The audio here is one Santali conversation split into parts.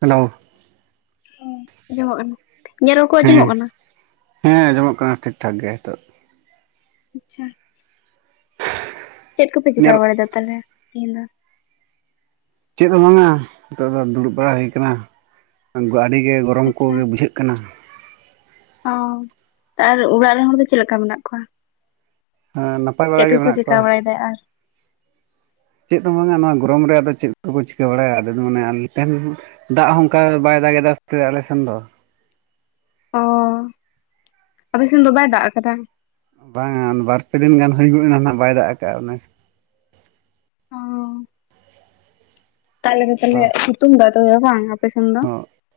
ᱦᱮᱞᱳ᱾ ᱦᱮᱸ ᱟᱸᱡᱚᱢᱚᱜ ᱠᱟᱱᱟ ᱤᱧᱟ ᱨᱚᱲ ᱠᱚ ᱦᱮᱸ ᱟᱸᱡᱚᱢᱚᱜ ᱠᱟᱱᱟ? ᱦᱮᱸ ᱟᱸᱡᱚᱢᱚᱜ ᱠᱟᱱᱟ ᱴᱷᱤᱠ ᱴᱷᱟᱠ ᱜᱮ ᱦᱮᱸᱛᱚᱜ ᱟᱪᱪᱷᱟ᱾ ᱪᱮᱫ ᱠᱚᱯᱮ ᱤᱧᱟᱹᱜ ᱪᱮᱠᱟ ᱵᱟᱲᱟᱭᱮᱫᱟ ᱛᱟᱦᱚᱞᱮ ᱛᱮᱦᱮᱧ ᱫᱚ? ᱪᱮᱫ ᱦᱚᱸ ᱵᱟᱝᱟ ᱱᱤᱛᱚᱜ ᱫᱚ ᱫᱩᱲᱩᱵ ᱵᱟᱲᱟ ᱦᱩᱭ ᱟᱠᱟᱱᱟ ᱟᱹᱰᱤ ᱜᱮ ᱜᱚᱨᱚᱢ ᱟᱪᱪᱷᱟ ᱠᱚᱜᱮ ᱵᱩᱡᱷᱟᱹᱜ ᱠᱟᱱᱟ᱾ ᱠᱟᱱᱟ ᱚ ᱟᱨ ᱚᱲᱟᱜ ᱨᱮᱱ ᱦᱚᱲ ᱫᱚ ᱪᱮᱫ ᱞᱮᱠᱟ ᱢᱮᱱᱟᱜ ᱠᱚᱣᱟ? ᱦᱮᱸ ᱱᱟᱯᱟᱭ ᱪᱮᱫ ᱵᱟᱲᱟ ᱜᱮ ᱠᱚᱠᱚ ᱢᱮᱱᱟᱜ ᱠᱚᱣᱟ ᱪᱮᱠᱟ ᱵᱟᱲᱟᱭᱮᱫᱟ ᱟᱨ ᱪᱮᱫ ᱦᱚᱸ ᱵᱟᱝᱟ ᱱᱚᱣᱟ ᱜᱚᱨᱚᱢ ᱨᱮ ᱟᱫᱚ ᱪᱮᱫ ᱠᱚᱠᱚ ᱪᱤᱠᱟᱹ ᱵᱟᱲᱟᱭᱟ ᱟᱞᱮ ᱫᱚ ᱢᱟᱱᱮ [unintelligible] ᱫᱟᱜ ᱦᱚᱸ ᱚᱱᱠᱟ ᱵᱟᱭ ᱫᱟᱜ ᱮᱫᱟ ᱥᱮ ᱟᱞᱮᱥᱱ ᱫᱚ᱾ ᱚᱻᱚ ᱟᱯᱮ ᱥᱮᱱ ᱫᱚ ᱵᱟᱭ ᱫᱟᱜ ᱠᱟᱫᱟ? ᱵᱟᱝᱟ ᱵᱟᱨᱯᱮ ᱫᱤᱱ ᱜᱟᱱ ᱦᱩᱭ ᱜᱚᱫ ᱮᱱᱟ ᱱᱟᱜ ᱵᱟᱭ ᱫᱟᱜ ᱠᱟᱜᱼᱟ, ᱚᱱᱟ ᱚᱸ᱾ ᱛᱟᱦᱚᱞᱮ ᱛᱟᱦᱚᱞᱮ ᱥᱤᱛᱩᱝ ᱮᱫᱟ ᱛᱳ ᱵᱟᱝ ᱟᱯᱮ ᱥᱮᱱ? ᱫᱚ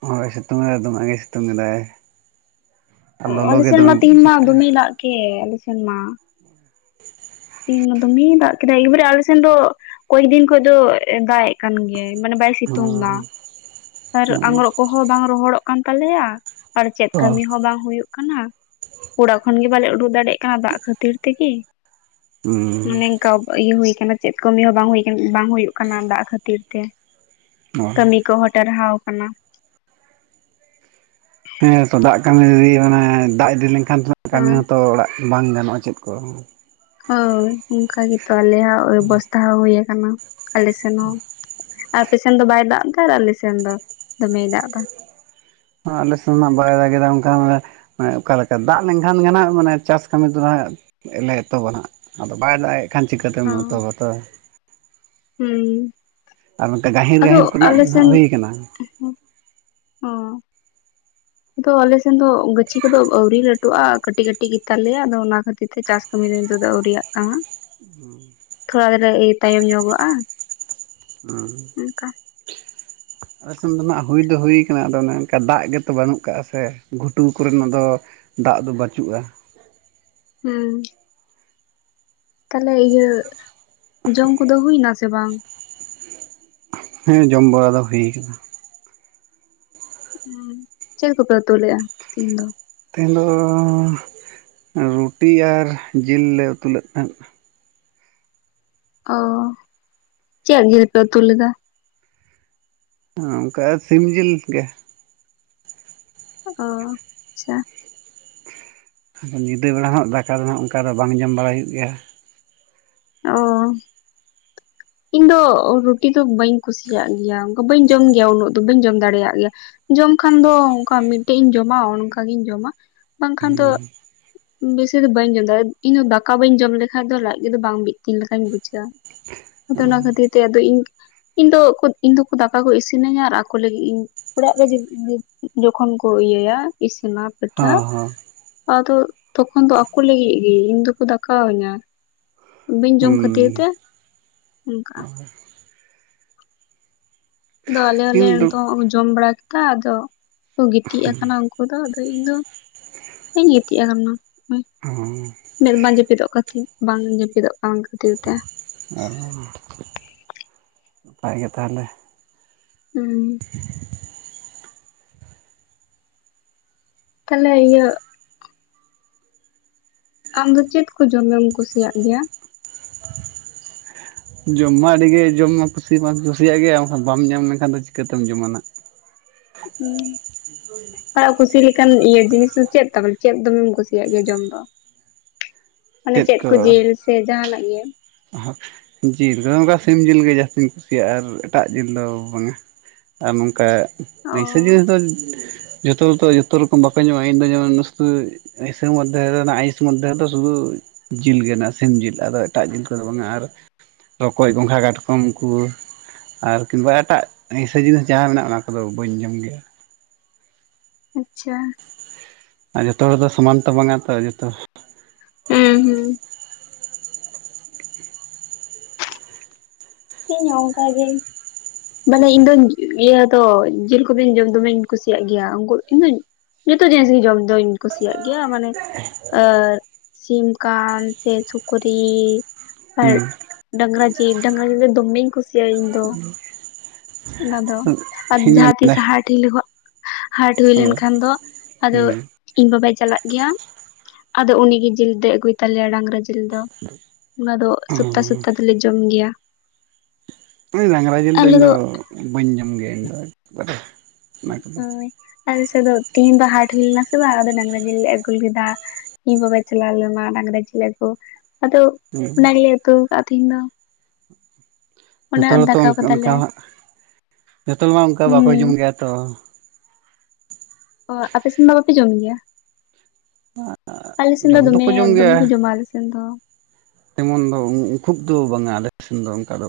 ᱦᱳᱭ ᱥᱤᱛᱩᱝ ᱮᱫᱟ ᱫᱚᱢᱮ ᱜᱮ ᱥᱤᱛᱩᱝ ᱮ ᱫᱟᱭ᱾ ᱟᱞᱤ ᱥᱮᱱᱢᱟ ᱛᱤᱦᱤᱧ ᱵᱩᱡᱷᱟᱹᱜ ᱢᱟ ᱠᱟᱱᱟ ᱫᱩᱢᱮ ᱫᱟᱜ ᱠᱮᱫ ᱟᱞᱤ ᱥᱮᱱᱢᱟ᱾ ᱛᱮᱦᱮᱧ ᱢᱟ ᱫᱚᱢᱮ ᱫᱟᱜ ᱠᱮᱫᱟ ᱮᱠ ᱵᱟᱨᱮ ᱟᱞᱮ ᱥᱮᱱ ᱫᱚ ᱠᱚᱭᱮᱠ ᱫᱤᱱ ᱠᱷᱚᱱ ᱫᱚ ᱫᱟᱜ ᱠᱟᱱ ᱜᱮᱭᱟᱭ ᱢᱟᱱᱮ ᱵᱟᱭ ᱥᱤᱛᱩᱝ ᱫᱟ᱾ ᱦᱩᱸ ᱟᱨ ᱦᱩᱸ ᱟᱝᱨᱚᱵ ᱠᱚᱦᱚᱸ ᱵᱟᱝ ᱨᱚᱦᱚᱲᱚᱜ ᱠᱟᱱ ᱛᱟᱞᱮᱭᱟ ᱟᱨ ᱪᱮᱫ ᱚ ᱠᱟᱹᱢᱤ ᱦᱚᱸ ᱵᱟᱝ ᱦᱩᱭᱩᱜ [unintelligible] ᱚᱲᱟᱜ ᱠᱷᱚᱱ ᱜᱮ ᱵᱟᱞᱮ ᱩᱰᱩᱠ ᱫᱟᱲᱮᱭᱟᱜ ᱠᱟᱱᱟ ᱫᱟᱜ ᱠᱷᱟᱹᱛᱤᱨ ᱛᱮᱜᱮ ᱦᱩᱸ [unintelligible] ᱤᱭᱟᱹ ᱦᱩᱭ ᱠᱟᱱᱟ ᱪᱮᱫ ᱠᱟᱹᱢᱤ ᱦᱚᱸ ᱵᱟᱝ ᱦᱩᱭ ᱟᱠᱟᱱᱟ ᱵᱟᱝ ᱦᱩᱭᱩᱜ ᱠᱟᱱᱟ ᱫᱟᱜ ᱠᱷᱟᱹᱛᱤᱨ ᱛᱮ ᱚ ᱠᱟᱹᱢᱤ ᱠᱚᱦᱚᱸ ᱴᱟᱨᱦᱟᱣ ᱠᱟᱱᱟ᱾ ᱦᱮᱸ ᱛᱚ ᱫᱟᱜ ᱠᱟᱹᱢᱤ ᱚᱱᱟ ᱫᱟᱜ ᱤᱫᱤ ᱞᱮᱱᱠᱷᱟᱱ [unintelligible] ᱠᱟᱹᱢᱤ ᱦᱮᱸ ᱦᱚᱸᱛᱚ ᱚᱲᱟᱜ ᱵᱟᱝ ᱜᱟᱱᱚᱜᱼᱟ ᱪᱮᱫ ᱠᱚ᱾ ᱦᱳᱭ ᱚᱱᱠᱟ ᱜᱮᱛᱚ ᱟᱞᱮᱭᱟᱜ ᱚᱵᱵᱚᱥᱛᱷᱟ ᱦᱚᱸ ᱦᱳᱭ ᱟᱠᱟᱱᱟ ᱟᱞᱮ ᱥᱮᱱ ᱦᱚᱸ? ᱟᱯᱮ ᱥᱮᱱ ᱫᱚ ᱵᱟᱭ ᱫᱟᱜ ᱮᱫᱟ ᱟᱨ ᱟᱞᱮ ᱥᱮᱱ ᱫᱚ ᱫᱚᱢᱮᱭ ᱫᱟᱜ ᱫᱟ᱾ ᱟᱞᱮ ᱥᱮᱱᱢᱟ ᱵᱟᱭ ᱫᱟᱜᱽ ᱮᱫᱟ ᱚᱱᱠᱟ [unintelligible] ᱚᱠᱟᱞᱮᱠᱟ ᱫᱟᱜ ᱞᱮᱱᱠᱷᱟᱱ ᱜᱮ ᱦᱟᱸᱜ ᱢᱟᱱᱮ ᱪᱟᱥ ᱠᱟᱹᱢᱤ ᱠᱚᱫᱚ ᱦᱟᱸ ᱱᱮ ᱞᱮ ᱮᱛᱚᱦᱚᱵᱟ ᱦᱟᱸᱜ ᱟᱫᱚ ᱵᱟᱭ ᱫᱟᱜᱮᱫ ᱠᱷᱟᱱ ᱪᱤᱠᱟᱹᱛᱮᱢ ᱚ ᱮᱛᱚᱦᱟᱵᱟ᱾ ᱦᱩᱸ᱾ ᱟᱨ ᱚᱱᱠᱟ ᱟᱫᱚ ᱜᱟᱺᱦᱤᱨ-ᱡᱟᱺᱦᱤᱨ ᱠᱷᱨᱮᱱᱟᱜ ᱟᱞᱮ ᱫᱚ ᱦᱟᱸᱜ ᱦᱩᱭᱟ ᱠᱟᱱᱟ? ᱚᱸ, ᱫᱚ ᱟᱞᱮ ᱥᱮᱱ ᱫᱚ ᱜᱟᱹᱪᱷᱤ ᱠᱚᱫᱚ ᱟᱹᱣᱨᱤ ᱞᱟᱹᱴᱩᱜᱼᱟ ᱠᱟᱹᱴᱤᱡ ᱠᱟᱹᱴᱤᱡ ᱜᱮᱛᱟᱞᱮᱭᱟ ᱟᱫᱚ ᱚᱱᱟ ᱠᱷᱟᱹᱛᱤᱨ ᱛᱮ ᱪᱟᱥ ᱠᱟᱹᱢᱤ ᱫᱚ ᱱᱤᱛᱚᱜ ᱫᱚ ᱟᱹᱣᱨᱤᱭᱟᱜ ᱠᱟᱱ᱾ [unintelligible] ᱛᱷᱚᱲᱟ [unintelligible] ᱛᱟᱭᱚᱢ ᱧᱚᱜᱚᱜᱼᱟ᱾ ᱚᱸ᱾ [unintelligible] ᱟᱞᱮ ᱥᱮᱱ ᱫᱚ ᱱᱟᱜ ᱦᱩᱭ ᱫᱚ ᱦᱩᱭ ᱠᱟᱱᱟ ᱟᱫᱚ ᱚᱱᱮ ᱚᱱᱠᱟ ᱫᱟᱜ ᱜᱮᱛᱚ ᱵᱟᱹᱱᱩᱜ ᱠᱟᱜᱼᱟ ᱥᱮ ᱜᱷᱩᱴᱩ ᱠᱚᱨᱮᱱᱟᱜ ᱫᱚ ᱫᱟᱜ ᱫᱚ ᱵᱟᱹᱪᱩᱜᱼᱟ᱾ ᱦᱩᱸ᱾ ᱛᱟᱦᱚᱞᱮ ᱤᱭᱟᱹ ᱡᱚᱢ ᱠᱚᱫᱚ ᱦᱩᱭ ᱱᱟ ᱥᱮ ᱵᱟᱝ? ᱦᱮᱸ ᱡᱚᱢ ᱵᱟᱲᱟ ᱫᱚ ᱦᱩᱭ ᱟᱠᱟᱱᱟ ᱩᱸ ᱪᱮᱞᱮ ᱠᱚᱯᱮ ᱩᱛᱩ ᱞᱮᱜᱼᱟ ᱛᱤᱦᱤᱧ ᱫᱚ? ᱛᱮᱦᱮᱧ ᱫᱚ ᱨᱩᱴᱤ ᱟᱨ ᱡᱤᱞ ᱞᱮ ᱩᱛᱩ ᱞᱮᱫ ᱛᱟᱦᱮᱸᱫ᱾ ᱚᱻᱚ ᱪᱮᱫ ᱡᱤᱞ ᱯᱮ ᱩᱛᱩ ᱞᱮᱫᱟ? ᱚᱱᱠᱟ ᱥᱤᱢ ᱡᱤᱞ ᱜᱮ᱾ ᱚ ᱟᱪᱪᱷᱟ᱾ ᱧᱤᱫᱟᱹ ᱵᱮᱲᱟ ᱦᱚᱸᱜ ᱫᱟᱠᱟ ᱫᱚᱱᱟᱜ ᱚᱱᱠᱟ ᱫᱚ ᱵᱟᱝ ᱡᱚᱢ ᱵᱟᱲᱟᱟᱭ ᱦᱩᱭᱩᱜ ᱜᱮᱭᱟ᱾ ᱚ ᱤᱧ ᱫᱚ ᱨᱩᱴᱤ ᱫᱚ ᱵᱟᱹᱧ ᱠᱩᱥᱤᱭᱟᱜ ᱜᱮᱭᱟ, ᱚᱱᱠᱟ ᱵᱟᱹᱧ ᱡᱚᱢ ᱜᱮᱭᱟ ᱩᱱᱟᱹᱜ ᱫᱚ ᱵᱟᱹᱧ ᱡᱚᱢ ᱫᱟᱲᱮᱭᱟᱜ ᱜᱮᱭᱟ᱾ ᱡᱚᱢ ᱠᱷᱟᱱ ᱫᱚ ᱚᱱᱠᱟ ᱢᱤᱫᱴᱮᱡ ᱤᱧ ᱡᱚᱢᱟ ᱚᱱᱠᱟ ᱜᱤᱧ ᱡᱚᱢᱟ ᱵᱟᱝᱠᱷᱟᱱ ᱫᱚ ᱦᱩᱭᱩᱜ ᱜᱮᱭᱟ ᱵᱮᱥᱤ ᱫᱚ ᱵᱟᱹᱧ ᱡᱚᱢ ᱫᱟᱲᱮᱜ ᱤᱧ ᱫᱚ ᱫᱟᱠᱟ ᱵᱟᱹᱧ ᱡᱚᱢ ᱞᱮᱠᱷᱟᱱᱡ ᱫᱚ ᱞᱟᱡ ᱜᱮ ᱫᱚ ᱵᱟᱝ ᱵᱤ ᱛᱤᱱ ᱞᱮᱠᱟᱧ ᱵᱩᱡᱷᱟᱹᱣᱟ ᱟᱫᱚ ᱚᱱᱟ ᱠᱷᱟᱹᱛᱤᱨ ᱛᱮ ᱟᱫᱚ ᱤᱧ ᱤᱧ ᱫᱚ ᱤᱧ ᱫᱚ ᱠᱚ ᱫᱟᱠᱟ ᱠᱚ ᱤᱥᱤᱱᱟᱹᱧᱟ ᱟᱨ ᱟᱠᱚ ᱞᱟᱹᱜᱤᱫ ᱤᱧ ᱚᱲᱟᱜ ᱨᱮ ᱡᱚᱠᱷᱚᱱ ᱠᱚ ᱤᱭᱟᱹᱭᱟ ᱤᱥᱤᱱᱟ ᱠᱟᱴᱷᱟ ᱦᱚᱸ ᱦᱚᱸ ᱟᱫᱚ ᱛᱚᱠᱷᱚᱱ ᱫᱚ ᱟᱠᱚ ᱞᱟᱹᱜᱤᱫ ᱜᱮ ᱤᱧ ᱫᱚᱠᱚ ᱫᱟᱠᱟ ᱤᱧᱟ᱾ ᱵᱟᱹᱧ ᱡᱚᱢ ᱠᱷᱟᱹᱛᱤᱨ ᱦᱩᱸ ᱛᱮ ᱚᱱᱠᱟ ᱟᱫᱚ ᱟᱞᱮ ᱦᱚᱸᱞᱮ ᱠᱤᱱᱛᱩ ᱱᱤᱛᱚᱜ ᱡᱚᱢ ᱵᱟᱲᱟ ᱠᱮᱫᱟ ᱟᱫᱚ ᱠᱚ ᱜᱤᱛᱤᱡ ᱟᱠᱟᱱᱟ ᱩᱱᱠᱩ ᱟᱫᱚ ᱤᱧ ᱫᱚ ᱵᱟᱹᱧ ᱜᱤᱛᱤᱡ ᱟᱠᱟᱱᱟ ᱚ ᱢᱮᱫ ᱵᱟᱝ ᱡᱟᱹᱯᱤᱫᱚᱜ ᱠᱟᱱ ᱛᱤᱧᱟ ᱵᱟᱝ ᱡᱟᱹᱯᱤᱫᱚᱜ ᱠᱟᱱ ᱠᱷᱟᱹᱛᱤᱨ ᱛᱮ ᱚ ᱱᱟᱯᱟᱭ ᱜᱮ ᱛᱟᱦᱚᱞᱮ ᱦᱩᱸ ᱛᱟᱦᱚᱞᱮ ᱤᱭᱟᱹ ᱟᱢ ᱫᱚ ᱪᱮᱫ ᱠᱚ ᱡᱚᱢᱮᱢ ᱠᱩᱥᱤᱭᱟᱜ ᱜᱮᱭᱟ? ᱡᱚᱢ ᱢᱟ ᱟᱹᱰᱤ ᱜᱮ ᱡᱚᱢ ᱢᱟ ᱠᱩᱥᱤ ᱢᱟᱧ ᱠᱩᱥᱤᱭᱟᱜ ᱜᱮᱭᱟ ᱠᱷᱟᱱ ᱵᱟᱢ ᱧᱟᱢ ᱞᱮᱠᱷᱟᱱ ᱫᱚ ᱪᱤᱠᱟᱹᱛᱮᱢ ᱡᱚᱢᱟ ᱱᱟᱜ ᱦᱩᱸ ᱠᱩᱥᱤ ᱞᱮᱠᱟᱱ ᱤᱭᱟᱹ ᱡᱤᱱᱤᱥ ᱫᱚ ᱪᱮᱫ ᱛᱮ ᱪᱮᱫ ᱫᱚᱢᱮᱢ ᱠᱩᱥᱤᱭᱟᱜ ᱜᱮᱭᱟ ᱡᱚᱢ ᱫᱚ ᱢᱟᱱᱮ ᱪᱮᱫ ᱠᱚ ᱡᱤᱞ ᱥᱮ ᱡᱟᱦᱟᱸᱱᱟᱜ ᱜᱮ ᱚᱦᱚᱜ ᱡᱤᱞ ᱟᱫᱚ ᱱᱚᱝᱠᱟ ᱥᱤᱢ ᱡᱤᱞ ᱜᱮ ᱡᱟᱹᱥᱛᱤᱧ ᱠᱩᱥᱤᱭᱟᱜᱼᱟ ᱟᱨ ᱮᱴᱟᱜ ᱡᱤᱞ ᱫᱚ ᱵᱟᱝᱟ᱾ ᱟᱨ ᱱᱚᱝᱠᱟ ᱚ ᱟᱹᱥᱟᱹ ᱡᱤᱱᱤᱥ ᱫᱚ ᱡᱚᱛᱚ ᱡᱚᱛᱚ ᱨᱚᱠᱚᱢ ᱵᱟᱠᱚ ᱧᱟᱢᱚᱜᱼᱟ ᱤᱧᱫᱚ ᱡᱮᱢᱚᱱ ᱱᱟᱹᱥ ᱤᱥᱤᱱ ᱢᱚᱫᱽᱫᱷᱮ ᱨᱮ ᱟᱭᱤᱥ ᱢᱚᱫᱽᱫᱷᱮ ᱨᱮᱫᱚ ᱥᱩᱫᱩ ᱡᱤᱞ ᱜᱮ ᱢᱮᱱᱟᱜᱼᱟ ᱥᱤᱢ ᱡᱤᱞ, ᱟᱫᱚ ᱮᱴᱟᱜ ᱡᱤᱞ ᱫᱚ ᱵᱟᱝᱟ ᱟᱨ ᱨᱚᱠᱚᱡ ᱜᱚᱸᱜᱷᱟ ᱠᱟᱴᱠᱚᱢ ᱠᱚ ᱟᱨ ᱠᱤᱢᱵᱟ ᱮᱴᱟᱜ ᱟᱹᱭᱥᱟᱹ ᱡᱤᱱᱤᱥ ᱡᱟᱦᱟᱸ ᱢᱮᱱᱟᱜᱼᱟ ᱚᱱᱟ ᱠᱚᱫᱚ ᱵᱟᱹᱧ ᱡᱚᱢ ᱜᱮᱭᱟ ᱟᱪᱪᱷᱟ ᱟᱨ ᱡᱚᱛᱚ ᱦᱚᱲ ᱫᱚ ᱥᱚᱢᱟᱱ ᱛᱚ ᱵᱟᱝᱟ ᱛᱚ ᱡᱚᱛᱚ ᱦᱩᱸ ᱦᱩᱸ ᱤᱧ ᱦᱚᱸ ᱚᱱᱠᱟ ᱜᱮ᱾ ᱢᱟᱱᱮ ᱤᱧ ᱫᱚᱧ ᱤᱭᱟᱹ ᱫᱚ ᱡᱤᱞ ᱠᱚᱯᱤ ᱡᱚᱢ ᱫᱚᱢᱮᱧ ᱠᱩᱥᱤᱭᱟᱜ ᱜᱮᱭᱟ, ᱩᱱᱠᱩ ᱤᱧᱫᱚ ᱡᱚᱛᱚ ᱡᱤᱱᱤᱥ ᱜᱮ ᱡᱚᱢ ᱫᱚᱧ ᱠᱩᱥᱤᱭᱟᱜ ᱜᱮᱭᱟ ᱢᱟᱱᱮ ᱟᱨ ᱥᱤᱢ ᱠᱟᱱ ᱥᱮ ᱥᱩᱠᱨᱤ ᱟᱨ ᱦᱩᱸ ᱰᱟᱝᱨᱟ ᱡᱤᱞ ᱰᱟᱝᱨᱟ ᱡᱤᱞ ᱫᱚ ᱫᱚᱢᱮᱧ ᱠᱩᱥᱤᱭᱟᱜᱼᱟ ᱤᱧ ᱫᱚ, ᱚᱱᱟ ᱫᱚ ᱟᱨ ᱤᱧ ᱢᱮᱱ ᱡᱟᱦᱟᱸ ᱛᱤᱥ ᱦᱟᱴ ᱦᱟᱴ ᱦᱩᱭ ᱞᱮᱱᱠᱷᱟᱱ ᱫᱚ ᱟᱫᱚ ᱤᱧ ᱵᱟᱵᱟᱭ ᱪᱟᱞᱟᱜ ᱜᱮᱭᱟ ᱟᱫᱚ ᱩᱱᱤ ᱜᱮ ᱡᱤᱞ ᱫᱚᱭ ᱟᱹᱜᱩᱭ ᱛᱟᱞᱮᱭᱟ ᱰᱟᱝᱨᱟ ᱡᱤᱞ ᱫᱚ ᱚᱱᱟ ᱫᱚ ᱥᱚᱯᱛᱟ ᱥᱚᱯᱛᱟ ᱫᱚᱞᱮ ᱡᱚᱢ ᱜᱮᱭᱟ᱾ ᱰᱟᱝᱨᱟ ᱡᱤᱞ ᱫᱚ ᱤᱧ ᱫᱚ ᱵᱟᱹᱧ ᱡᱚᱢ ᱜᱮᱭᱟ ᱤᱧ ᱫᱚ ᱚᱱᱟ ᱠᱚᱫᱚ ᱦᱳᱭ ᱟᱞᱮᱥᱮᱫ ᱫᱚ ᱛᱮᱦᱮᱧ ᱫᱚ ᱦᱟᱴ ᱦᱩᱭ ᱞᱮᱱᱟ ᱥᱮ ᱵᱟᱝ ᱟᱫᱚ ᱰᱟᱝᱨᱟ ᱢᱮᱞ ᱞᱮ ᱟᱹᱜᱩ ᱞᱮᱫᱟ᱾ ᱤᱧ ᱵᱟᱵᱟᱭ ᱪᱟᱞᱟᱣ ᱞᱮᱱᱟ ᱢᱟ ᱰᱟᱝᱨᱟ ᱡᱤᱞ ᱟᱜᱚ ᱟᱫᱚ ᱦᱩᱸ ᱚᱱᱟ ᱜᱮᱞᱮ ᱩᱛᱩ ᱠᱟᱜ ᱛᱟᱦᱮᱧ ᱫᱚ᱾ ᱚᱱᱟ ᱡᱚᱛᱚ ᱦᱚᱲ ᱛᱚ ᱫᱟᱠᱟ ᱚᱱᱠᱟ ᱠᱟᱫᱟᱞᱮ ᱦᱟᱜ ᱡᱚᱛᱚ ᱦᱚᱲ ᱢᱟ ᱚᱱᱠᱟ ᱵᱟᱠᱚ ᱦᱩᱸ ᱡᱚᱢ ᱜᱮᱭᱟ ᱛᱚ ᱚ ᱟᱯᱮ ᱥᱮᱱ ᱫᱚ ᱵᱟᱯᱮ ᱡᱚᱢ ᱜᱮᱭᱟ? ᱟᱞᱮ ᱥᱮᱱ ᱫᱚ ᱡᱚᱢ ᱫᱚᱠᱚ ᱫᱚᱢᱮ ᱡᱚᱢ ᱫᱚᱢᱮ ᱠᱚ ᱡᱚᱢᱟ ᱟᱞᱮ ᱥᱮᱱ ᱫᱚ ᱡᱮᱢᱚᱱ ᱫᱚ ᱠᱷᱩᱵ ᱫᱚ ᱵᱟᱝᱟ ᱟᱞᱮ ᱴᱷᱮᱱ ᱫᱚ ᱚᱱᱠᱟ ᱫᱚ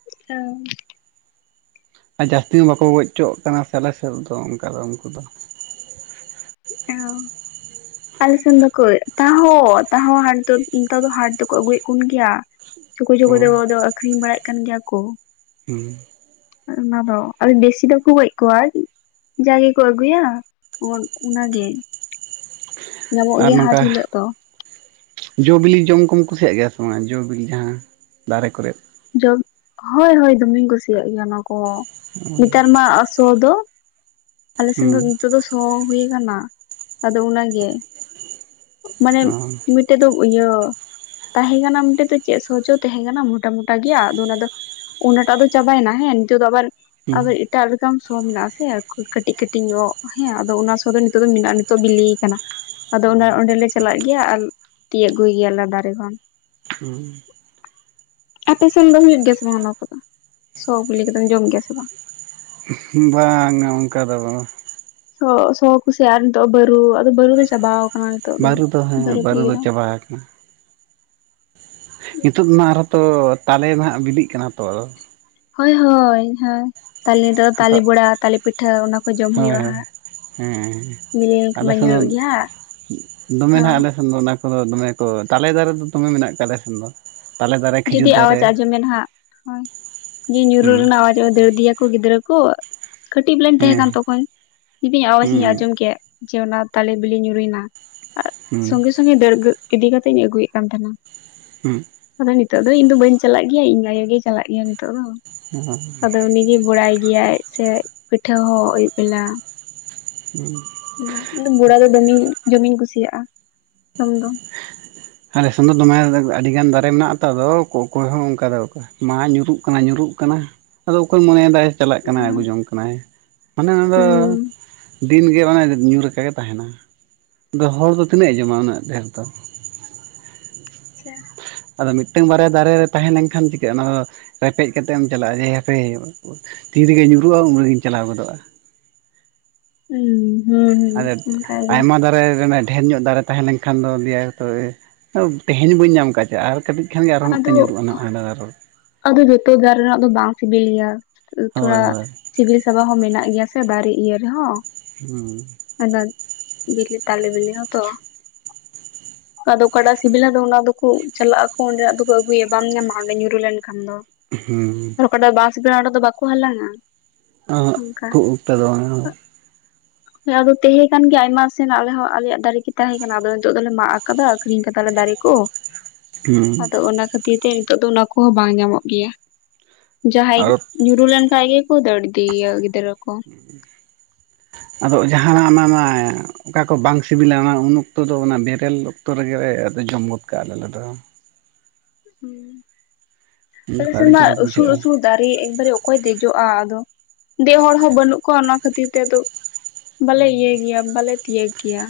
[unintelligible] ᱟᱨ ᱡᱟᱹᱥᱛᱤ ᱦᱚᱸ ᱵᱟᱠᱚ ᱜᱚᱡ ᱚᱪᱚᱣᱟᱜ ᱠᱟᱱᱟ ᱥᱮ ᱟᱞᱮ ᱥᱮᱫ ᱫᱚ ᱚᱱᱠᱟ ᱫᱚ ᱩᱱᱠᱩ ᱫᱚ ᱚ ᱟᱞᱮᱥᱱ ᱫᱚ ᱠᱟᱹᱡ ᱛᱟᱦᱚ ᱛᱟᱦᱚ ᱦᱟᱴ ᱫᱚ ᱱᱮᱛᱟᱨ ᱫᱚ ᱦᱟᱴ ᱫᱚᱠᱚ ᱟᱹᱜᱩᱭᱮᱫ ᱠᱚ ᱜᱮᱭᱟ ᱪᱩᱠᱩ ᱪᱩᱠᱩ ᱫᱚ ᱫᱚ ᱟᱠᱷᱨᱤᱧ ᱵᱟᱲᱟᱭᱮᱫ ᱠᱟᱱ ᱜᱮᱭᱟ ᱠᱚ᱾ ᱦᱮᱸ ᱚᱱᱟ ᱫᱚ ᱵᱮᱥᱤ ᱫᱚᱠᱚ ᱜᱚᱡ ᱠᱚᱣᱟ ᱡᱟᱭ ᱜᱮᱠᱚ ᱟᱹᱜᱩᱭᱟ ᱚᱱᱟᱜᱮ᱾ ᱧᱟᱢᱚᱜ ᱟᱨ ᱜᱮᱭᱟ ᱦᱟᱴ ᱱᱚᱝᱠᱟ ᱦᱤᱞᱳᱜ ᱫᱚ ᱡᱚ ᱵᱤᱞᱤ ᱡᱚᱢ ᱠᱚᱢ ᱠᱩᱥᱤᱭᱟᱜ ᱜᱮᱭᱟ ᱥᱮ ᱵᱟᱝ? ᱡᱚᱼᱵᱤᱞᱤ ᱡᱟᱦᱟᱸ ᱫᱟᱨᱮ ᱠᱚᱨᱮᱜ ᱡᱚᱢ ᱦᱳᱭ ᱦᱳᱭ ᱫᱚᱢᱮᱧ ᱠᱩᱥᱤᱭᱟᱜ ᱜᱮᱭᱟ ᱚᱱᱟ ᱠᱚᱦᱚᱸ, ᱱᱮᱛᱟᱨ ᱢᱟ ᱛᱚ ᱫᱚ, ᱟᱞᱮ ᱥᱮᱱ ᱫᱚ ᱦᱩᱸ ᱱᱤᱛᱚᱜ ᱫᱚ, ᱚ ᱦᱩᱭ ᱟᱠᱟᱱᱟ ᱟᱫᱚ ᱚᱱᱟᱜᱮ, ᱢᱟᱱᱮ ᱚ ᱢᱤᱫᱴᱮᱡ ᱫᱚ ᱤᱭᱟᱹ ᱛᱟᱦᱮᱸ ᱠᱟᱱᱟ ᱢᱤᱫᱴᱮᱡ ᱫᱚ ᱪᱮᱫ ᱥᱚᱡᱚ ᱛᱟᱦᱮᱸ ᱠᱟᱱᱟ ᱢᱚᱴᱟᱢᱚᱴᱤ ᱴᱟᱜ ᱜᱮᱭᱟ ᱟᱫᱚ ᱚᱱᱟ ᱫᱚ ᱚᱱᱟᱴᱟᱜ ᱫᱚ ᱪᱟᱵᱟᱭᱮᱱᱟ ᱦᱮᱸ ᱱᱤᱛᱚᱜ ᱫᱚ ᱟᱵᱟᱨ ᱦᱩᱸ ᱟᱵᱟᱨ ᱮᱴᱟᱜ ᱨᱚᱠᱚᱢ ᱥᱚ ᱢᱮᱱᱟᱜ ᱟᱥᱮ ᱟᱨ ᱠᱟᱹᱴᱤᱡ ᱠᱟᱹᱴᱤᱡ ᱧᱚᱜ ᱦᱮᱸ ᱟᱫᱚ ᱚᱱᱟ ᱥᱚ ᱫᱚ ᱱᱤᱛᱚᱜ ᱫᱚ ᱢᱮᱱᱟᱜᱼᱟ ᱱᱤᱛᱚᱜ ᱵᱤᱞᱮ ᱟᱠᱟᱱᱟ᱾ ᱟᱫᱚ ᱚ ᱚᱱᱟ ᱚᱸᱰᱮᱞᱮ ᱪᱟᱞᱟᱜ ᱜᱮᱭᱟ ᱟᱨ ᱛᱤᱭᱟᱹᱜ ᱟᱹᱜᱩᱭ ᱜᱮᱭᱟᱞᱮ ᱫᱟᱨᱮ ᱠᱷᱚᱱ᱾ ᱦᱩᱸ ᱟᱯᱮ ᱥᱮᱱ ᱫᱚ ᱦᱩᱭᱩᱜ ᱜᱮᱭᱟ ᱥᱮ ᱵᱟᱝ ᱚᱱᱟ ᱠᱚᱫᱚ? ᱥᱚ ᱵᱤᱞᱤ ᱠᱚᱫᱚᱢ ᱡᱚᱢ ᱜᱮᱭᱟ ᱥᱮ ᱵᱟᱝ? ᱵᱟᱝᱟ ᱚᱱᱠᱟ ᱫᱚ ᱥᱚ ᱥᱚ ᱠᱷᱚᱥᱤ ᱟᱨ ᱱᱤᱛᱚᱜ ᱵᱟᱨᱩ ᱟᱫᱚ ᱵᱟᱨᱩ ᱫᱚ ᱪᱟᱵᱟᱣ ᱠᱟᱱᱟ᱾ ᱵᱟᱹᱨᱩ ᱫᱚ ᱦᱮᱸ ᱵᱟᱹᱨᱩ ᱫᱚ ᱪᱟᱵᱟ ᱟᱠᱟᱱᱟ᱾ ᱱᱤᱛᱳᱜ ᱢᱟ ᱟᱨᱦᱚᱸ ᱛᱚ ᱛᱟᱞᱮ ᱱᱟᱦᱟᱜ ᱵᱤᱞᱤᱜ ᱠᱟᱱᱟ ᱛᱚ᱾ ᱦᱳᱭ ᱦᱳᱭ ᱦᱳᱭ ᱛᱟᱞᱮ ᱫᱚ ᱛᱟᱞᱮ ᱱᱤᱛᱚᱜ ᱵᱚᱲᱟ ᱛᱟᱞᱮ ᱯᱤᱴᱷᱟᱹ ᱚᱱᱟ ᱠᱚ ᱡᱚᱢ ᱦᱳᱭ ᱦᱩᱭᱩᱜᱼᱟ ᱦᱳᱭ ᱦᱟᱸᱜ᱾ ᱦᱮᱸ ᱵᱤᱞᱤ ᱞᱮᱱᱠᱷᱟᱱ ᱟᱞᱮ ᱢᱟ ᱥᱮᱱ ᱫᱚ ᱧᱩᱨᱩᱜ ᱜᱮᱭᱟ ᱫᱚᱢᱮ ᱦᱟᱸᱜ ᱱᱟᱦᱟᱜ ᱦᱳᱭ ᱟᱞᱮ ᱟᱞᱮ ᱥᱮᱱ ᱫᱚ ᱚᱱᱟ ᱠᱚᱫᱚ ᱫᱚᱢᱮ ᱠᱚ, ᱛᱟᱞᱮ ᱫᱟᱨᱮ ᱫᱚ ᱫᱚᱢᱮ ᱢᱮᱱᱟᱜ ᱟᱠᱟᱫ ᱟᱞᱮ ᱥᱮᱱ ᱫᱚ᱾ ᱛᱟᱞᱮ ᱫᱟᱨᱮ ᱡᱩᱫᱤ ᱠᱷᱤᱡᱩᱨ ᱟᱣᱟᱡ ᱫᱟᱨᱮ ᱟᱸᱡᱚᱢᱮ ᱱᱟᱦᱟᱜ, ᱦᱳᱭ ᱡᱮ ᱧᱩᱨᱩᱨᱩ ᱦᱩᱸ ᱨᱮᱱᱟᱜ ᱟᱣᱟᱡ᱾ ᱫᱟᱹᱲ ᱫᱤᱭᱟᱠᱚ ᱜᱤᱫᱽᱨᱟᱹ ᱠᱚ, ᱠᱟᱹᱴᱤᱡ ᱵᱮᱞᱟᱧ ᱛᱟᱦᱮᱸ ᱦᱮᱸ ᱠᱟᱱ ᱛᱚᱠᱷᱚᱱ ᱡᱩᱫᱤ ᱟᱣᱟᱡ ᱤᱧ ᱦᱩᱸ ᱟᱸᱡᱚᱢ ᱠᱮᱫ᱾ ᱡᱮ ᱚᱱᱟ ᱛᱟᱞᱮ ᱵᱤᱞᱤ ᱧᱩᱨᱩᱭᱱᱟ ᱟᱨ ᱦᱩᱸ ᱥᱚᱸᱜᱮ ᱥᱚᱸᱜᱮ ᱫᱟᱹᱲ ᱤᱫᱤ ᱠᱟᱛᱮᱜ ᱤᱧ ᱳᱞ ᱟᱹᱜᱩᱭᱮᱫ ᱠᱟᱱ ᱛᱟᱦᱮᱱᱟ᱾ ᱦᱩᱸ ᱟᱫᱚ ᱱᱤᱛᱚᱜ ᱫᱚ ᱤᱧ ᱫᱚ ᱵᱟᱹᱧ ᱪᱟᱞᱟᱜ ᱜᱮᱭᱟ, ᱤᱧ ᱟᱭᱳ ᱜᱮ ᱪᱟᱞᱟᱜ ᱜᱮᱭᱟ ᱱᱤᱛᱚᱜ ᱫᱚ᱾ ᱚ ᱟᱫᱚ ᱩᱱᱤ ᱜᱮᱭ ᱵᱟᱲᱟᱭ ᱜᱮᱭᱟᱭ ᱥᱮ ᱯᱤᱴᱷᱟᱹ ᱦᱚᱸ ᱟᱹᱭᱩᱵ ᱵᱮᱞᱟ ᱦᱩᱸ ᱤᱧᱫᱚ ᱵᱚᱲᱟ ᱫᱚ ᱫᱚᱢᱤᱧ ᱡᱚᱢᱤᱧ ᱠᱩᱥᱤᱭᱟᱜᱼᱟ᱾ ᱡᱚᱢ ᱫᱚ ᱟᱞᱮᱥᱚᱱ ᱫᱚ ᱫᱚᱢᱮ ᱟᱹᱰᱤᱜᱟᱱ ᱫᱟᱨᱮ ᱢᱮᱱᱟᱜ ᱟᱛᱚ ᱟᱫᱚ ᱚᱠᱚᱭ ᱦᱚᱸ ᱚᱱᱠᱟ ᱫᱚ ᱚᱠᱟ᱾ ᱢᱟ ᱧᱩᱨᱩᱜ ᱠᱟᱱᱟ ᱧᱩᱨᱩᱜ ᱠᱟᱱᱟ, ᱟᱫᱚ ᱚᱠᱚᱭ ᱢᱚᱱᱮᱭ ᱮᱫᱟᱭ, ᱪᱟᱞᱟᱜ ᱠᱟᱱᱟᱭ ᱟᱹᱜᱩ ᱟᱪᱪᱷᱟ ᱡᱚᱝ ᱠᱟᱱᱟᱭ ᱢᱟᱱᱮ ᱚᱱᱟ ᱫᱚ ᱫᱤᱱᱜᱮ ᱚᱱᱮ ᱧᱩᱨ ᱟᱠᱟ ᱛᱟᱦᱮᱱᱟ, ᱟᱫᱚ ᱦᱚᱲ ᱫᱚ ᱛᱤᱱᱟᱹᱜ ᱮ ᱡᱚᱢᱟ ᱩᱱᱟᱹᱜ ᱰᱷᱮᱨ ᱫᱚ᱾ ᱟᱪᱪᱷᱟ ᱟᱫᱚ ᱢᱤᱫᱴᱟᱝ ᱵᱟᱨᱭᱟ ᱫᱟᱨᱮ ᱨᱮ ᱛᱟᱦᱮᱸ ᱞᱮᱱᱠᱷᱟᱱ ᱪᱤᱠᱟᱹᱜᱼᱟ? ᱚᱱᱟ ᱨᱮᱯᱮᱡ ᱠᱟᱛᱮ ᱮᱢ ᱪᱟᱞᱟᱜᱼᱟ ᱡᱮ ᱦᱟᱯᱮ ᱛᱤ ᱨᱮᱜᱮ ᱧᱩᱨᱩᱜᱼᱟ ᱩᱱ ᱨᱮᱜᱤᱧ ᱪᱟᱞᱟᱣ ᱜᱚᱫᱚᱜᱼᱟ᱾ ᱦᱩᱸ ᱦᱩᱸ ᱦᱩᱸ ᱟᱫᱚ ᱚᱱᱠᱟᱜᱮ ᱟᱭᱢᱟ ᱫᱟᱨᱮ ᱮᱱᱮ ᱰᱷᱮᱨ ᱧᱚᱜ ᱫᱟᱨᱮ ᱛᱟᱦᱮᱸ ᱞᱮᱱᱠᱷᱟᱱ ᱫᱚ ᱞᱟ. ᱭᱟᱭ ᱛᱚᱵᱮ ᱛᱮᱦᱮᱧ ᱵᱟᱹᱧ ᱧᱟᱢ ᱟᱠᱟᱫ ᱪᱮᱫ ᱟᱨ ᱠᱟᱹᱴᱤᱡ, ᱮᱱᱠᱷᱟᱱ ᱜᱮ ᱟᱨᱦᱚ ᱟᱫᱚ ᱢᱤᱫᱴᱟᱝ ᱧᱩᱨᱩᱜᱼᱟ ᱱᱟ ᱦᱟᱸᱰᱮ ᱟᱨᱚ᱾ ᱟᱫᱚ ᱡᱚᱛᱚ ᱫᱟᱨ ᱨᱮᱱᱟᱜ ᱫᱚ ᱵᱟᱝ ᱥᱤᱵᱤᱞ ᱜᱮᱭᱟ᱾ ᱦᱳᱭ ᱛᱷᱚᱲᱟ ᱦᱳᱭ ᱥᱤᱵᱤᱞ ᱥᱟᱵᱟ ᱦᱚᱸ ᱢᱮᱱᱟᱜ ᱜᱮᱭᱟ ᱥᱮ ᱫᱟᱨᱮ ᱤᱭᱟᱹ ᱨᱮᱦᱚᱸ᱾ ᱦᱩᱸ ᱚᱱᱟ ᱵᱤᱞᱤ ᱛᱟᱞᱮ ᱵᱤᱞᱤ ᱦᱚᱸᱛᱚ᱾ ᱟᱫᱚ ᱚᱠᱟᱴᱟᱜ ᱥᱤᱵᱤᱞᱟ ᱫᱚ ᱚᱱᱟ ᱫᱚᱠᱚ ᱪᱟᱞᱟᱜ ᱯᱷᱳᱱ ᱨᱮᱭᱟᱜ ᱫᱚᱠᱩ ᱟᱹᱜᱩᱭᱟ ᱵᱟᱢ ᱧᱟᱢᱟ ᱚᱸᱰᱮ ᱧᱩᱨᱩ ᱞᱮᱱ ᱠᱷᱟᱱ ᱫᱚ᱾ ᱦᱮᱸ ᱟᱨ ᱚᱠᱟᱴᱟᱜ ᱵᱟᱥ ᱵᱮᱲᱟ ᱚᱰᱮ ᱫᱚ ᱵᱟᱠᱚ ᱦᱟᱞᱟᱝᱟ᱾ ᱚᱸ ᱚᱱᱠᱟ ᱠᱷᱩᱵ ᱮᱠᱴᱟ ᱫᱚ ᱵᱟᱝ [inaudible] ᱦᱮᱸ ᱟᱫᱚ ᱛᱟᱦᱮᱸ ᱠᱟᱱᱟᱱ ᱜᱮ ᱟᱭᱢᱟ ᱥᱮᱱ ᱟᱞᱮ ᱦᱚᱸ ᱟᱞᱮᱭᱟᱜ ᱫᱟᱨᱮ ᱜᱮ ᱛᱟᱦᱮᱸ ᱠᱟᱱᱟ, ᱟᱫᱚ ᱱᱤᱛᱚᱜ ᱫᱚᱞᱮ ᱢᱟᱜ ᱟᱠᱟᱫᱟ ᱟᱠᱷᱨᱤᱧ ᱠᱟᱫᱟᱞᱮ ᱫᱟᱨᱮ ᱠᱚ᱾ ᱦᱩᱸ ᱟᱫᱚ ᱚᱱᱟ ᱠᱷᱟᱹᱛᱤᱨ ᱛᱮ ᱱᱤᱛᱚᱜ ᱫᱚ ᱚᱱᱟ ᱠᱚᱦᱚᱸ ᱵᱟᱝ ᱧᱟᱢᱚᱜ ᱜᱮᱭᱟ ᱡᱟᱦᱟᱸᱭ ᱟᱫᱚ ᱧᱩᱨᱩ ᱞᱮᱱ ᱠᱷᱟᱡ ᱜᱮᱠᱚ ᱫᱟᱹᱲ ᱤᱫᱤᱭᱤᱭᱟ ᱜᱤᱫᱽᱨᱟᱹ ᱠᱚ ᱟᱫᱚ ᱡᱟᱦᱟᱱᱟᱜ ᱚᱱᱟ ᱢᱟ ᱚᱠᱟ ᱠᱚ ᱵᱟᱝ ᱥᱤᱵᱤᱞᱟ ᱚᱱᱟ ᱩᱱ ᱚᱠᱛᱚ ᱫᱚ ᱚᱱᱟ ᱵᱮᱨᱮᱞ ᱚᱠᱛᱚ ᱨᱮᱜᱮᱞᱮ ᱡᱚᱢ ᱜᱚᱫ ᱠᱟᱜᱼᱟ ᱟᱞᱮᱞᱮᱚ ᱟᱞᱮ ᱡᱚᱠᱷᱚᱱ ᱥᱮᱱ ᱟᱹᱰᱤ ᱢᱟ ᱪᱚᱨᱚᱠ ᱩᱥᱩᱞ ᱵᱩᱡᱷᱟᱹᱜᱼᱟ ᱩᱥᱩᱞ ᱫᱟᱨᱮ ᱮᱠ ᱵᱟᱨᱮ ᱚᱠᱚᱭ ᱫᱮᱡᱚᱜᱼᱟ ᱟᱫᱚ ᱫᱮᱡ ᱦᱚᱲ ᱦᱚᱸ ᱵᱟᱹᱱᱩᱜ ᱠᱚᱣᱟ ᱚᱱᱟ ᱠᱷᱟᱹᱛᱤᱨ ᱛᱮ ᱟᱫᱚ ᱵᱟᱞᱮ ᱤᱭᱟᱹᱭ ᱜᱮᱭᱟ ᱵᱟᱞᱮ ᱛᱤᱭᱟᱹᱜ ᱜᱮᱭᱟ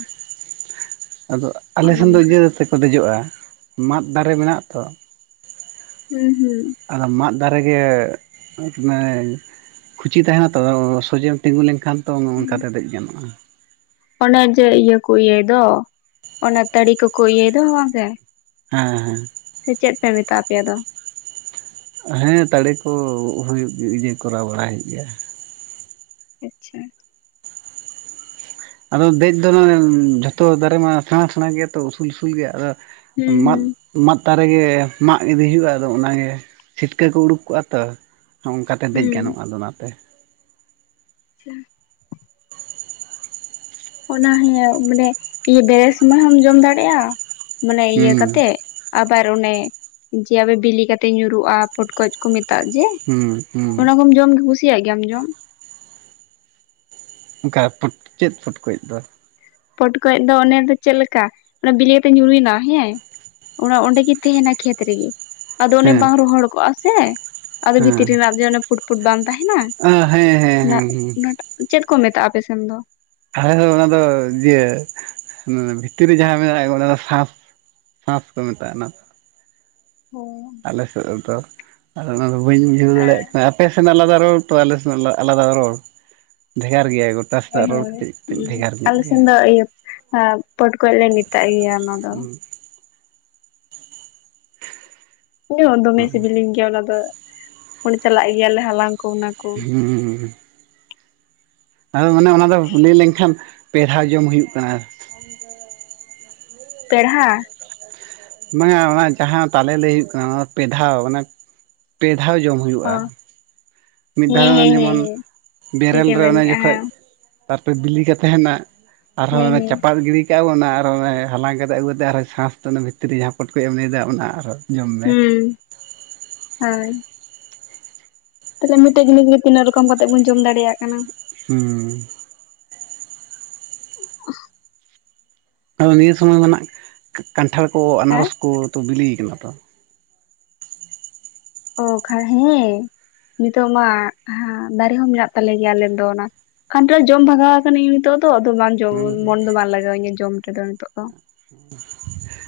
ᱟᱫᱚ ᱟᱞᱮ ᱱᱚᱜᱼᱚ ᱥᱮᱱ ᱫᱚ ᱱᱚᱝᱠᱟ ᱤᱭᱟᱹ ᱛᱮᱠᱚ ᱫᱮᱡᱚᱜᱼᱟ ᱢᱟᱫ ᱫᱟᱨᱮ ᱢᱮᱱᱟᱜᱼᱟ ᱛᱚ ᱦᱩᱸ ᱦᱩᱸ ᱟ ᱢᱟᱫ ᱫᱟᱨᱮ ᱜᱮ ᱠᱷᱩᱪᱤ ᱛᱟᱦᱮᱱᱟ ᱛᱚᱵ ᱥᱚᱡᱮᱢ ᱛᱤᱸᱜᱩ ᱞᱮᱱᱠᱷᱟᱱ ᱛᱚ ᱚᱱᱠᱟ ᱦᱮᱸ ᱫᱮᱡ ᱜᱟᱱᱚᱜᱼᱟ ᱚᱱᱮ ᱡᱮ ᱤᱭᱟᱹ ᱠᱚ ᱤᱭᱟᱹᱭ ᱫᱚ ᱚᱱᱮ ᱛᱟᱹᱲᱤ ᱠᱚᱠᱚ ᱤᱭᱟᱹᱭ ᱫᱚ ᱵᱟᱝ ᱥᱮ ᱮᱸ ᱥᱮ ᱪᱮᱫ ᱯᱮ ᱢᱮᱛᱟᱣ ᱟᱯᱮᱭᱟᱫᱚ ᱦᱮᱸ ᱛᱟᱲᱤ ᱠᱚ ᱦᱩᱭᱩᱜ ᱜᱮ ᱤᱭᱟᱹ ᱠᱚᱨᱟᱣ ᱵᱟᱲᱟᱭ ᱦᱩᱭᱩᱜ ᱜᱮᱭᱟ ᱟᱪᱪᱷᱟ ᱟᱫᱚ ᱫᱮᱡ ᱫᱚ ᱡᱷᱚᱛᱚ ᱫᱟᱨᱮ ᱢᱟ ᱥᱮᱬᱟ ᱥᱮᱬᱟ ᱜᱮᱭᱟ ᱛᱚ ᱩᱥᱩᱞ ᱩᱥᱩᱞ ᱜᱮᱭᱟ ᱟᱫᱚ ᱦᱩᱸ ᱢᱟᱫ ᱦᱩᱸ ᱢᱟᱫ ᱫᱟᱨᱮ ᱜᱮ ᱢᱟᱜ ᱤᱫᱤ ᱦᱩᱭᱩᱜᱼᱟ ᱟᱫᱚ ᱚᱱᱟ ᱜᱮ ᱪᱷᱤᱴᱠᱟᱹ ᱠᱚ ᱩᱰᱩᱠ ᱠᱚᱜᱼᱟ ᱛᱚ ᱦᱟᱸᱜ ᱚᱱᱠᱟ ᱛᱮ ᱫᱮᱡ ᱜᱟᱱᱚᱜᱼᱟ ᱦᱩᱸ ᱟᱫᱚ ᱚᱱᱟ ᱛᱮ [unintelligible] ᱚᱱᱟ ᱦᱤᱭᱟᱹ ᱢᱟᱱᱮ ᱵᱮᱨᱮ ᱥᱚᱢᱚᱭ ᱦᱚᱢ ᱡᱚᱢ ᱫᱟᱲᱮᱭᱟᱜᱼᱟ ᱢᱟᱱᱮ ᱤᱭᱟᱹ ᱦᱩᱸ ᱠᱟᱛᱮᱜ ᱟᱵᱟᱨ ᱚᱱᱮ ᱡᱮ ᱟᱵᱮ ᱵᱤᱞᱤ ᱠᱟᱛᱮᱜ ᱧᱩᱨᱩᱜᱼᱟ ᱯᱚᱴᱠᱚᱡ ᱠᱚ ᱢᱮᱛᱟᱜ ᱡᱮ ᱦᱩᱸ ᱦᱩᱸ ᱚᱱᱟ ᱠᱚᱢ ᱡᱚᱢ ᱠᱩᱥᱤᱭᱟᱜ ᱜᱮᱭᱟᱢ ᱡᱚᱢ ᱚᱱᱠᱟ ᱪᱮᱫ ᱯᱩᱴᱠᱩᱡ ᱫᱚ ᱯᱚᱴᱠᱚᱡ ᱫᱚ ᱚᱱᱮ ᱫᱚ ᱪᱮᱫ ᱞᱮᱠᱟ ᱵᱤᱞᱤ ᱠᱟᱛᱮ ᱧᱩᱨᱩᱭᱱᱟ ᱦᱮᱸ ᱚᱱᱟᱜ ᱚᱸᱰᱮᱜᱤ ᱛᱟᱦᱮᱱᱟ ᱠᱷᱮᱛ ᱨᱮᱜᱮ ᱟᱫᱚ ᱚᱱᱮ ᱦᱮᱸ ᱵᱟᱝ ᱨᱚᱦᱚᱲ ᱠᱚᱜᱼᱟ ᱥᱮ ᱟᱫᱚ ᱵᱷᱤᱛᱤᱨ ᱦᱮᱸ ᱨᱮᱱᱟᱜ ᱡᱮ ᱚᱱᱮ ᱯᱷᱩᱴ ᱯᱷᱩᱴ ᱵᱟᱝ ᱛᱟᱦᱮᱸᱱᱟ ᱦᱮᱸ ᱦᱮᱸ ᱦᱮᱸ ᱦᱮᱸ ᱪᱮᱫ ᱠᱚ ᱢᱮᱛᱟᱜᱼᱟ ᱟᱯᱮ ᱥᱮᱱ ᱫᱚ ᱟᱞᱮ ᱫᱚ ᱚᱱᱟ ᱫᱚ ᱤᱭᱟᱹ ᱵᱷᱤᱛᱨᱤ ᱨᱮ ᱡᱟᱦᱟᱸ ᱢᱮᱱᱟᱜ ᱠᱚ ᱚᱱᱟ ᱫᱚ ᱥᱟᱥ ᱥᱟᱸᱥ ᱠᱚ ᱢᱮᱛᱟᱜᱱᱟ ᱦᱚ ᱟᱞᱮᱥᱮᱫ ᱨᱮᱫᱚ ᱟᱫᱚ ᱚᱱᱟᱫᱚ ᱵᱟᱹᱧ ᱵᱩᱡᱷᱟᱹᱣ ᱫᱟᱲᱮᱭᱟᱜ ᱠᱟᱱᱟ ᱟᱯᱮ ᱥᱮᱱᱟᱜ ᱟᱞᱟᱫᱟ ᱨᱚᱲ ᱟᱞᱮ ᱥᱮᱱᱟᱜ ᱟᱞᱟᱫᱟ ᱨᱚᱲ ᱵᱷᱮᱜᱟᱨ ᱜᱮᱭᱟ ᱜᱚᱴᱟ ᱥᱮᱱᱟᱜ ᱦᱳᱭ ᱨᱚᱲ ᱠᱟᱹᱴᱤᱡ ᱠᱟᱹᱴᱤᱡ ᱦᱳᱭ ᱵᱷᱮᱜᱟᱨ ᱧᱚᱜ ᱟᱞᱮ ᱜᱮᱭᱟ ᱥᱮᱱ ᱫᱚ ᱤᱭᱟᱹ ᱯᱚᱴ ᱠᱚᱡ ᱞᱮ ᱢᱮᱛᱟᱜ ᱜᱮᱭᱟ ᱚᱱᱟ ᱫᱚ ᱦᱩᱸ [inaudible] ᱦ ᱫᱚᱢᱮ ᱥᱤᱵᱤᱞᱤᱧ ᱜᱮᱭᱟ ᱚᱱᱟ ᱫᱚ ᱚᱸᱰᱮ ᱪᱟᱞᱟᱜ ᱜᱮᱭᱟᱞᱮ ᱦᱟᱞᱟᱝ ᱠᱚ ᱚᱱᱟ ᱠᱚ ᱦᱩᱸ ᱟᱫᱚ ᱢᱟᱱᱮ ᱚᱱᱟ ᱫᱚ ᱞᱟᱹᱭ ᱞᱮᱱᱠᱷᱟᱱ ᱯᱮᱦᱟᱣ ᱡᱚᱢ ᱦᱩᱭᱩᱜ ᱠᱟᱱᱟ ᱯᱮᱲᱦᱟ ᱵᱟᱝᱟ ᱚᱱᱟ ᱡᱟᱦᱟᱸ ᱛᱟᱞᱮ ᱞᱟᱹᱭ ᱦᱩᱭᱩᱜ ᱠᱟᱱᱟ ᱚᱱᱟ ᱯᱮ ᱫᱷᱟᱣ ᱢᱟᱱᱮ ᱯᱮ ᱫᱷᱟᱣ ᱡᱚᱢ ᱚ ᱦᱩᱭᱩᱜᱼᱟ ᱢᱤᱫ ᱫᱷᱟᱣ ᱦᱮᱸ ᱦᱮᱸ ᱦᱮᱸ ᱡᱮᱢᱚᱱ ᱦᱮᱸ ᱵᱮᱨᱮᱞ ᱴᱷᱤᱠᱮ ᱨᱮ ᱢᱮᱱ ᱚᱱᱮ ᱡᱚᱠᱷᱚᱱ ᱠᱟᱜᱼᱟ ᱛᱟᱨᱯᱚᱨᱮ ᱵᱤᱞᱤᱠᱟ ᱛᱟᱦᱮᱱᱟ ᱦᱮᱸ ᱟᱨᱦᱚᱸ ᱦᱮᱸ ᱪᱟᱯᱟᱫ ᱜᱤᱰᱤᱤ ᱪᱤᱠᱟᱹ ᱵᱚᱱᱟ ᱟᱨᱚ ᱚᱱᱮ ᱦᱟᱞᱟᱝ ᱠᱟᱛᱮᱫ ᱟᱹᱜᱩ ᱠᱟᱛᱮ ᱟᱨᱚᱸ ᱥᱟᱥ ᱫᱚ ᱚᱱᱟ ᱵᱷᱤᱛᱨᱤ ᱨᱮ ᱯᱚᱴᱠᱚᱡ ᱮᱢ ᱞᱟᱹᱭ ᱮᱫᱟ ᱚᱱᱟ ᱟᱨ ᱦᱚᱸ ᱦᱮᱸ ᱦᱳᱭ ᱛᱟᱦᱚᱞᱮ ᱢᱤᱫᱴᱮᱡ ᱡᱤᱱᱤᱥ ᱜᱮ ᱛᱤᱱᱟᱹᱜ ᱨᱚᱠᱚᱢ ᱠᱟᱛᱮᱜ ᱵᱚᱱ ᱡᱚᱢ ᱫᱟᱲᱮᱭᱟᱜ ᱠᱟᱱᱟ ᱦᱩᱸ ᱩᱸᱜ ᱟᱫᱚ ᱱᱤᱭᱟᱹ ᱥᱚᱢᱚᱭ ᱢᱟᱱᱟᱜ ᱠᱟᱱᱴᱷᱟᱲ ᱠᱚ ᱦᱮᱸ ᱟᱱᱟᱨᱚᱥ ᱠᱚ ᱛᱚ ᱵᱤᱞᱤᱭ ᱠᱟᱱᱟ ᱛᱚ ᱚ ᱠᱷᱟᱨ ᱦᱮᱸ ᱱᱤᱛᱚᱜ ᱢᱟ ᱫᱟᱨᱮ ᱦᱚᱸ ᱢᱮᱱᱟᱜ ᱛᱟᱞᱮ ᱜᱮᱭᱟ ᱟᱞᱮ ᱫᱚ ᱚᱱᱟ ᱠᱟᱱᱴᱷᱟᱲ ᱡᱚᱢ ᱵᱷᱟᱜᱟᱣ ᱟᱠᱟᱱᱟᱧ ᱱᱤᱛᱚᱜ ᱫᱚ ᱟᱫᱚ ᱵᱟᱝ ᱡᱚᱢ ᱦᱩᱸ ᱢᱚᱱ ᱫᱚ ᱵᱟᱝ ᱞᱟᱜᱟᱣ ᱤᱧᱟᱹ ᱡᱚᱢ ᱛᱮᱫ ᱱᱤᱛᱚᱜ ᱫᱚ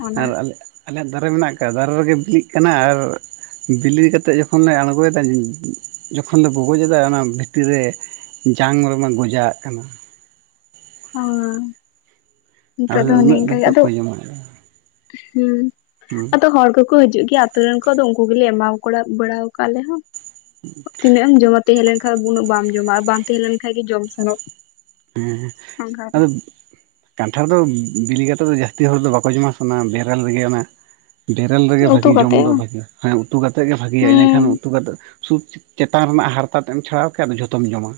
ᱚᱱᱟ ᱟᱨ ᱟᱞᱮ ᱟᱞᱮᱭᱟᱜ ᱫᱟᱨᱮ ᱢᱮᱱᱟᱜ ᱟᱠᱟᱫ ᱫᱟᱨᱮ ᱨᱮᱜᱮ ᱵᱤᱞᱤᱜ ᱠᱟᱱᱟ ᱟᱨ ᱵᱤᱞᱤ ᱠᱟᱛᱮᱫ ᱡᱚᱠᱷᱚᱱ ᱞᱮ ᱟᱬᱜᱚᱭᱮᱫᱟ ᱡᱚᱠᱷᱚᱱ ᱞᱮ ᱵᱩᱜᱚᱡᱟ ᱚᱱᱟ ᱵᱷᱤᱛᱤᱨ ᱨᱮ ᱡᱟᱝ ᱢᱮᱚᱢᱮ ᱜᱚᱡᱟᱣᱟᱜ ᱠᱟᱱᱟ ᱚ ᱟᱫᱚ ᱱᱤᱛᱚᱜ ᱫᱚ ᱦᱚᱱᱮ ᱩᱱᱟᱹᱜ ᱤᱱᱠ ᱰᱷᱮᱨ ᱜᱮ ᱫᱚ ᱟᱫᱚ ᱚᱠᱚᱭ ᱡᱚᱢᱟ ᱦᱮᱸ [inaudible] ᱟᱫᱚ ᱦᱚᱲ ᱠᱚᱠᱚ ᱦᱤᱡᱩᱜ ᱜᱮᱭᱟ ᱟᱛ ᱨᱮᱱ ᱠᱚᱫᱚ ᱩᱱᱠᱩ ᱜᱮᱞᱮ ᱮᱢᱟ ᱠᱚᱲᱟ ᱵᱟᱲᱟ ᱟᱠᱟᱫ ᱟᱞᱮ ᱦᱚᱸ [inaudible] ᱛᱤᱱᱟᱹᱜ ᱮᱢ ᱡᱚᱢᱟ ᱛᱟᱦᱮᱸ ᱞᱮᱱ ᱠᱷᱟᱱ ᱫᱚ ᱩᱱᱟᱹᱜ ᱵᱟᱢ ᱡᱚᱢᱟ ᱟᱨ ᱵᱟᱝ ᱛᱟᱦᱮᱸ ᱞᱮᱱᱠᱷᱟᱱᱡ ᱜᱮ ᱡᱚᱢ ᱥᱟᱱᱟᱜ-ᱟ ᱦᱮᱸ ᱟᱫᱚ ᱠᱟᱱᱴᱷᱟᱲ ᱫᱚ ᱵᱤᱞᱤ ᱠᱟᱛᱮᱫ ᱫᱚ ᱡᱟᱹᱥᱛᱤ ᱦᱚᱲ ᱫᱚ ᱵᱟᱠᱚ ᱡᱚᱢᱟ ᱚᱱᱟ ᱵᱮᱨᱮᱞ ᱨᱮᱜᱮ ᱚᱱᱟ ᱵᱮᱨᱮᱞ ᱨᱮᱜᱮ ᱩᱛᱩ ᱵᱷᱟᱜᱤ ᱡᱚᱢ ᱠᱟᱛᱮ ᱫᱚ ᱦᱚᱸ ᱵᱷᱟᱜᱮ ᱦᱮᱸ ᱩᱛᱩ ᱠᱟᱛᱮᱮᱫ ᱜᱮ ᱵᱷᱟᱜᱮᱤᱭᱟ ᱦᱩᱸ ᱤᱱᱟᱹᱠᱷᱟᱱ ᱩᱛᱩ ᱠᱟᱛᱮᱮᱫ ᱥᱩᱫ ᱪᱮᱛᱟᱱ ᱨᱮᱱᱟᱜ ᱦᱟᱨᱛᱟᱛᱮᱫ ᱪᱷᱟᱲᱟᱣ ᱠᱮᱫᱟ ᱟᱫᱚ ᱡᱷᱚᱛᱚᱢ ᱡᱚᱢᱟ